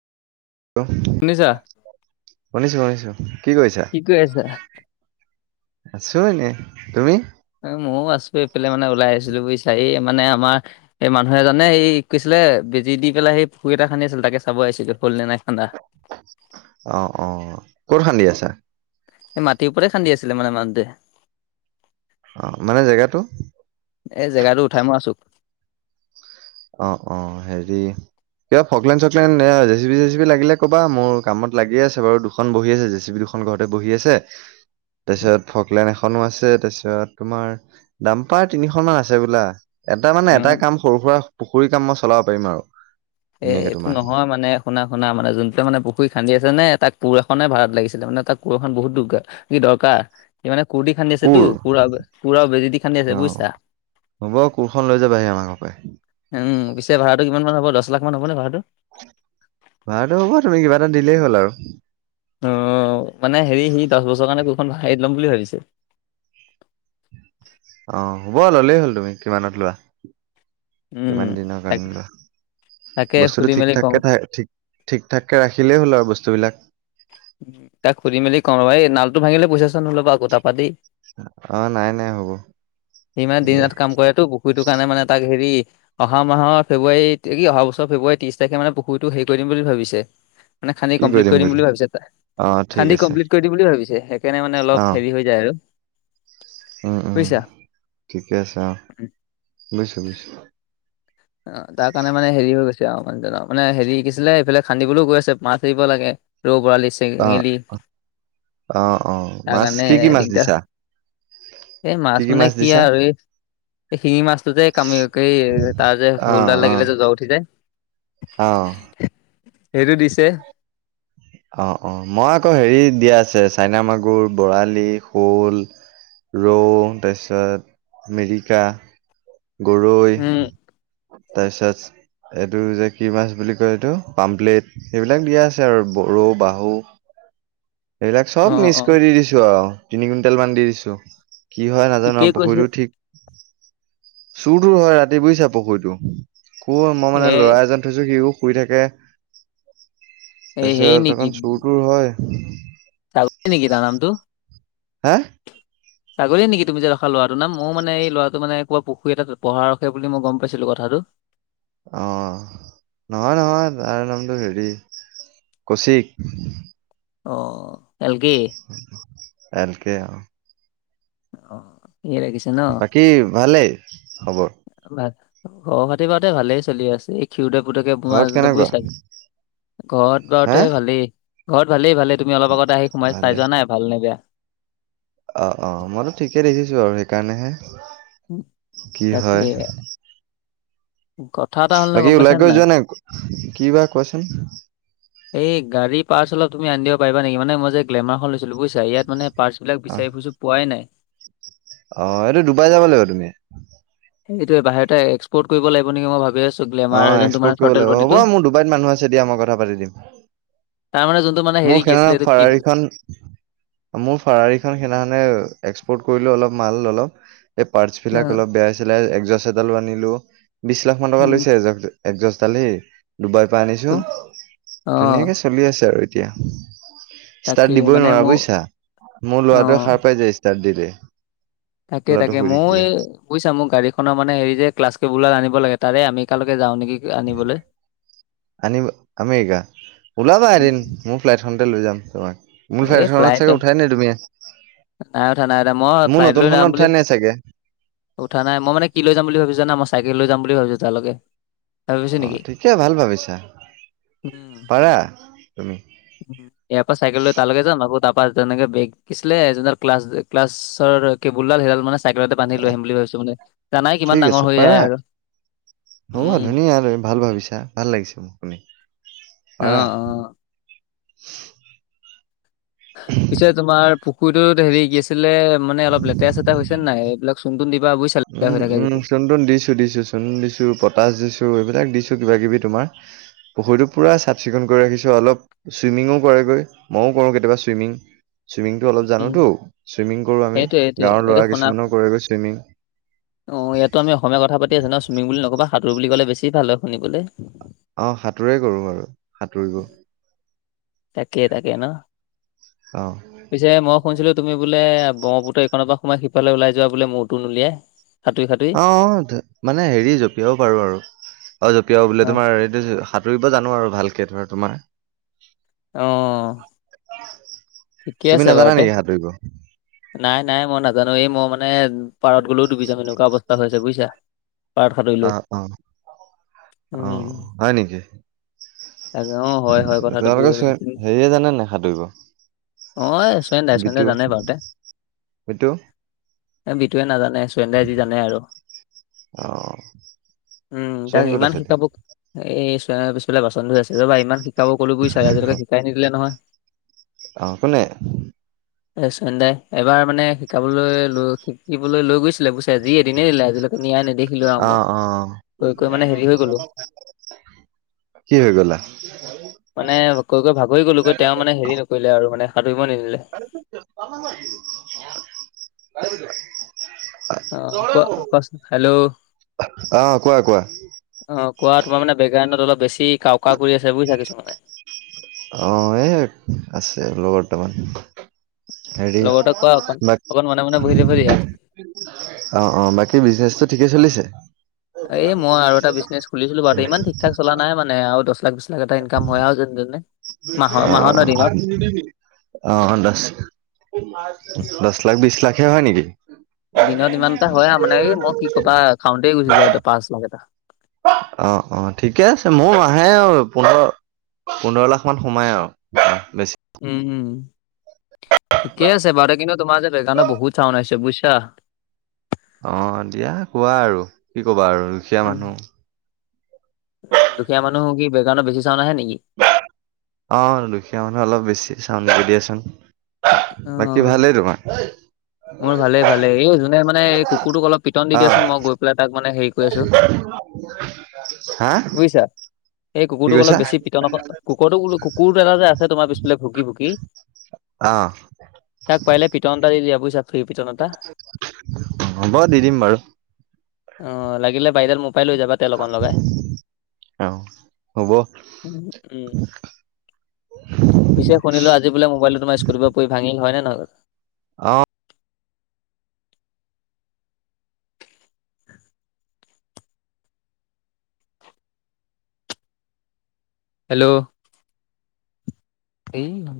শুনিছা? শুনিছো শুনিছো কি কৰিছা? কৰি আছা? আছো এনে, তুমি? ময়ো আছো এইফালে মানে ওলাই আহিছিলো, বুজিছা এই মানে আমাৰ এই মানুহে এজনে এই কৈছিলে বেজি দি পেলাই পুখুৰী এটা খান্দি আছিলে তাকে চাব আহিছিলো, হল নে নাই খান্দা। অঁ অঁ, ক'ত খান্দি আছো? সে মাটিৰ ওপৰে খান্দি আছিলে মানে মানুহটোৱে অ, মানে জেগাটো? এই জেগাটো উঠাই মই আছো। অঁ অঁ হেৰি কিবা ফকলেন চকলেন এ জেচিবি চেচিবি লাগিলে ক'বা মোৰ কামত লাগি আছে বাৰু দুখন বহি আছে জেচিবি দু এখন ঘৰতে বহি আছে, তাৰপিছত ফকলেন এখনো আছে তাৰপিছত তোমাৰ ডাম্পাৰ তিনি খন মান আছে বোলা। এটা মানে এটা উম কাম সৰু সুৰা পুখুৰী কাম মই চলাব পাৰিম আৰু। এ ধুনীয়াকে এইটো তোমাৰ নহয় মানে। শুনা শুনা মানে যোনটোৱে মানে পুখৰি আছেনে তাক কোৰ এখনে ভ়াত লাগিছিল মানে তাক কোৰ এখন বহুত দৰকাৰ কি দৰকাৰ ই মানে কুৰদি খান্দি আছে টো, কোৰ পুৰা পুৰা বেজী দি খান্দি আছে অ বুজিছা। হ'ব কোৰখন লৈ যাবাহি আমাৰ ঘৰ পৰাই। উম পিছে ভাড়াটো কিমান মান হব দছ লাখ মান হবনে ভাড়াটো। ভাড়াটো হ'ব তুমি কিবা এটা দিলেই হ'ল আৰু। অঁ মানে হেৰি সি দছ বছৰ কাৰণে কুৰখন হেৰিত ল'ম বুলি ভাবিছে। অঁ, হ'ব ললেই হ'ল তুমি কিমানত লোৱা? উম কিমান দিনৰ তাক কাৰণে লোৱা, তাকে সুধি বস্তুতটো ঠিক মেলি কওঁ ঠাককে থাক ঠিক ঠিক ঠাকে ৰাখিলেই হ'ল আৰু বস্তুবিলাক। তাক শুধি মেলি কম ৰবা, এই নালটো ভাঙিলে পইচা ছইচা নলবা আক তাপা দেই। অঁ নাই নাই হ'ব, দিয়া। সেইটো কাৰণে মানে তাক হেৰি অহা মাহৰ ফেব্ৰুৱাৰী কি অহা বছৰ ফেব্ৰুৱাৰী ত্ৰিশ তাৰিখে মানে পুখৰিটো হেৰি কৰিম বুলি ভাবিছে। মানে, খান্দি কমপ্লিট কৰি দিম বুলি ভাবিছে তাই, অ ঠিক খান্দি আছে কমপ্লিট কৰিম বুলি ভাবিছে। সেইকাৰণে মানে অলপ, অ হেৰি হৈ যায় আৰু। উম উম বুজিছা ঠিকে আছে, অঁহ, বুজিছো বুজিছো। অঁ, তাৰ কাৰণে মানে হেৰি হৈ গৈছে আৰু মানে হেৰি, কি আছিলে, এইফালে খান্দিবলৈও গৈ আছে মাছ এৰিব লাগে। ৰৌ, বৰালি, অ চেঙেলি অ অ তাৰ মাছ কাৰণে কি কি হে মাছ দিগদাৰ। দিছা এই মাছ মানে কি আৰু এই, এই শিঙি মাছটো যে কামুৰি হেৰি তাৰ যে, অ হোলডাল অ লাগিলে যে জৰ উঠি যায়, অ সেইটো দিছে। অ, অ মই আকৌ হেৰি দিয়া আছে চাইনা মাগুৰ, বৰালি, শ'ল। ৰৌ তাৰপিছত মেৰিকা। গৰৈ, উম তাৰপিছত এইটো যে কি মাছ বুলি কয় এইটো পামপ্লেট সেইবিলাক দিয়া আছে আৰু ৰৌ, বাহু এইবিলাক চব অ মিক্স অ কৰি দি দিছো আৰু তিনি কুইণ্টেল মান দি দিছো। কি হয় নাজানো, ঠিকেই কৈছে পুখুৰীটো ঠিক চুৰ তুৰ হয় ৰাতি বুজিছা পুখুৰীটো। অঁ, মই এ মানে লৰা এজন থৈছো, সিও শুই থাকে। এ হেৰি তাৰপিছত অকন চুৰ তুৰ হয়। ডাউকী নেকি তাৰ নামটো? হা সাগৰে নেকি তুমি যে ৰখা লৰাটো নাম? ময়ো মানে, এই ল'ৰাটো মানে, কৰবা পুখুৰী এটাত পহৰা ৰখে বুলি মই গম পাইছিলো কথাটো। অ নহয়, নহয় তাৰ নামটো হেৰি, কৌশিক। অ এল কে এল কে, অ। অ ইয়ে লাগিছে ন কি, ভালেই খবৰ। নাই খবৰ খাতি বাৰু এতিয়া ভালেই চলি আছে এ- ক্ষিৰোদৰ পুতেকে ঘৰত কেনেকুৱা [unintelligible] ঘৰত হা বাৰুতে ভালেই, ঘৰত ভালেই-ভালেই। তুমি অলপ আগতে আহি, সোমাই ভালে চাই যোৱা নাই, ভাল নে বেয়া? অ অ মইটো ঠিকে দেখিছো আৰু সেইকাৰণেহে। কি তাকে হয় কথা এটা হ'ল নহয় বাকী, গম পাইছা ওলাই নে কৰি যোৱা নাই? কি বা কোৱাচোন? এই, গাড়ী পাৰ্টছ অলপ তুমি আনিব পাৰা নেকি? মানে মই যে গ্লেমাৰখন লৈছিলোঁ বুইছা, ইয়াত মানে পাৰ্টছ বিলাক অ বিচাৰি ফুৰিছোঁ, পোৱাই নাই। অ, এইটো ডুবাই যাব লাগিব তুমি। সেইটোয়ে, বাহিৰতে এক্সপৰ্ট কৰিব লাগিব নেকি মই ভাবি আছো। অ, এক্সপৰ্ট কৰিব লাগিব। হ'ব, মোৰ ডুবাইত মানুহ আছে দিয়া, মই কথা পাতি দিম। তাৰ, মানে যোন মোৰ সেইনাখনে ফাৰাৰীখন মোৰ ফাৰাৰী খন সেইদিনাখনে, এক্সপৰ্ট কৰিলো অলপ মাল ললোঁ। এই পাৰ্টছ বিলাক অ' অলপ বেয়া হৈছিলে, একজাছ এডালো আনিলো। বিশ লাখ মান টকা উম, লৈছে, এয একজাছ দাল হেই ডুবাইৰ পৰা আনিছো, তুম- ধুনীয়াকে অ' চলি আছে আৰু এ- তিয়া, তাকে ষ্টাৰ্ট দিবই মানে নোৱাৰা মোৰ বুজিছা, মোৰ লৰাটোৱে অ' সাৰ পাই যাই ষ্টা- ষ্টাৰ্ট দিলে। তাকে, ল'ৰাটো তাকে শুই মইও থাকিলে এই বুইছা, মোৰ গাড়ী খনৰ মানে হেৰি যে, ক্লাছ কেবোল দাল আনিব লাগে, তাৰে আমেৰিকালৈকে যাওঁ নেকি। আনিবলৈ আনিব, আমেৰিকা, উলাবা উম, এদিন। মোৰ ফ্লাইটখনতে লৈ যাম তোমাক, মোৰ ফ্লাইট খনত চাগে উঠাই নাই তুমি। নাই উঠা, নাই উঠা, মই মোৰ ফ্লাইট লৈ যাম নতুনখনত বুলি উঠাই নাই চাগে উঠা নাই, মই মানে কি লৈ যাম বুলি ভাবিছো জানা, মই চাইকেল লৈ যাম বুলি ভাবিছোঁ তাৰ লৈকে। অ, ঠিকে ভাল ভাবিছা, উম, পাৰা তুমি। উম। ইয়াৰ পৰা চাইকেল লৈ তালৈকে যাম, আকৌ তাৰপৰা তেনেকে বেগ কি আছিলে, যোনডাল ক্লাছ, ক্লাছৰ কেবুলডাল সেইডাল মানে চাইকেলতে বান্ধি অ লৈ আহিম বুলি ভাবিছো মানে জানাই ঠিক কিমান ডাঙৰ আছে হৈ পাৰা যায় আৰু। হ'ব উম, ধুনীয়া আৰু ভাল ভাবিছা ভাল লাগিছে মোক শুনি। অ পাৰা অ পিছে তোমাৰ পুখুৰীটোত হেৰি কি আছিলে মানে অলপ লেতেৰা চেতেৰা হৈছে নাই এইবিলাক চুন তুন দিবা বুইচা লেতেৰা হৈ থাকে যদি। চুন দিছোঁ দিছোঁ চুন দিছোঁ, পটাছ দিছোঁ এইবিলাক দিছোঁ কিবাকিবি তোমাৰ। পুখুৰীটো পুৰা চাফ চিকুণ কৰি ৰাখিছোঁ অলপ চুইমিঙো কৰেগৈ ময়ো কৰোঁ কেতিয়াবা চুইমিং। চুইমিংটো অলপ উম, জানোতো চুইমিং কৰো আমি সেইটোৱে সেইটোৱে গাঁৱৰ এইটো ল'ৰা শুনা কিছুমানো কৰেগৈ চুইমিং। অ, ইয়াতটো আমি অসমীয়া কথা পাতি আছো ন? চুইমিং বুলি নকবা, সাঁতোৰ বুলি ক'লে বেছি ভাল হয় শুনিবলে। অ, সাঁতোৰেই কৰোঁ বাৰু সাঁতুৰিব। তাকে তাকে ন। অ। পিছে মই শুনছিলো তুমি বোলে ব্ৰহমপুত্ৰ ইফালৰ পৰা সোমাই সিফালে ওলাই যোৱা বোলে মোৰতো নুলিয়াই। সাঁতুৰি সাঁতুৰি। অ মানে হেৰি জপিয়াব পাৰো আৰু অ জঁপিয়ও বোলে অ তোমাৰ এইটোত সাত। তুৰিব জানো আৰু ভালকে ধৰা তোমাৰ। অ। [unintelligible] ঠিকে আছে বাৰু নাজানা তে নেকি সাঁতুৰিব নাই নাই মই নাজানো এই মই মানে। পাৰত গলেও দুবিজাম এনেকুৱা অৱস্থা আছে বুজিছা পাৰত অ সাতুৰিলেও। অ অ হয় নেকি। তাকে অ হয় হয় কথাটো বু- [inaudible] হেৰিয়ে জানে নে সাতুৰিব। অ [inaudible] জানে বাৰুতে বিতু এ বিটোৱে নাজানে। তায়েই যি জানে আৰু অ উম চয়ন তাক ক'ত ইমান আছে এতিয়া শিকাব। এই পিছফালে বাচন ধই আছে ৰবা ইমান শিকাব কলো বুজ চ আজিলৈকে শিকাই নিদিলে নহয়। অ কোনে। চয়েনদাই এবাৰ মানে শিকাবলৈ লৈ শিকিবলৈ লৈ গৈছিলে [inaudible] জি এদিনে নিলে আজিলৈকে নিয়া নেদেখিলো আৰু অ মই। অ। কৈ কৈ মানে হেৰি হৈ গ'লো কি হৈ গলা। মানে কৈ কৈ ভাগৰি গ'লো গৈ তেওঁ মানে হেৰি নকৰিলে আৰু মানে সাঁটোৰিব নিদিলে। অ কোৱা কোৱাচোন হেল্ল' [unintelligible] [inaudible] অ কোৱা কোৱা। অ কোৱা তোমাৰ মে বেকগ্ৰাউণ্ডত অলপ বেছি কাওকাও কৰি আছে বুজিছা কিছো মানে। অ এ আছে লগৰ দুটামান। হেৰি [unintelligible] লগতে কোৱা অকণ অকণ মনে মনে বহি থাকিব দিয়া অ অ বাকী বিজনেচটো ঠিকেই চলিছে। এই মই আৰু এটা বিজনেছ খুলিছিলো বাৰুো ইমান ঠিক ঠাক চলা নাই মানে আৰু দহ লাখ বিছ। [inaudible] এটা ইনকাম হয় আৰু যেনে তেনে মাহৰ মাহত নহয় দিনত। [unintelligible] অ দশ দশ লাখ বিশ লাখহে হয় নেকি। দিনত ইমান এটা হয় আও মানে কি মই কি কবা একাউণ্টতে গুচি যায় পাঁচ লাখ এটা। অ অ ঠিকে আছে মোৰ মাহে আৰু পোন্ধৰ। পোন্ধৰ লাখ মান সোমাই আৰু বেছি। উম উম ঠিকে আছে বাৰু কিন্তু তোমাৰ যে বেকগ্ৰাউণ্ডত বহুত চাউন আহিছে বুজিছা। অ দিয়া হোৱা আৰু কি ক'বা আৰু। দুখীয়া উম মানুহ দুখীয়া মানুহ কি বেগ্ৰউণ্ডত বেছি চাওণ্ড আহে নেকি। অ দুখীয়া মানুহ অলপ বেছি চাওণ্ড দিয়াচোন। বাকী অ ভালেই তোমাৰ। মোৰ ভালেই ভালেই এই যোনে মানে এই কুকুৰটোক অলপ পিটন দি অ' দিয়াচোন মই গৈ পেলাই তাক মানে হেৰি কৰি আছো। হা। বুজিছা এই কি কুকুৰটোক কৈছা অলপ বেছি পিটনক কুকুৰটোক কুকুৰটো এটা যে আছে তোমাৰ পিছফালে ভুকি ভুকি। অ। তাক পাৰিলি পিতন এটা দি দিয়া বুজিছা। ফ্ৰী পিটন এটা হ'ব দি দিম বাৰু। অ লাগিলে বাৰিদাল মোক। পাই লৈ যাবা তেল অকণ লগাই। অ' হ'ব পিছে শুনিলো আজি বলে মোবাইলটো স্কুটিৰ পৰা পৰি ভাঙিল হয় নে নহয়? অঁ। হেল্ল'। এই।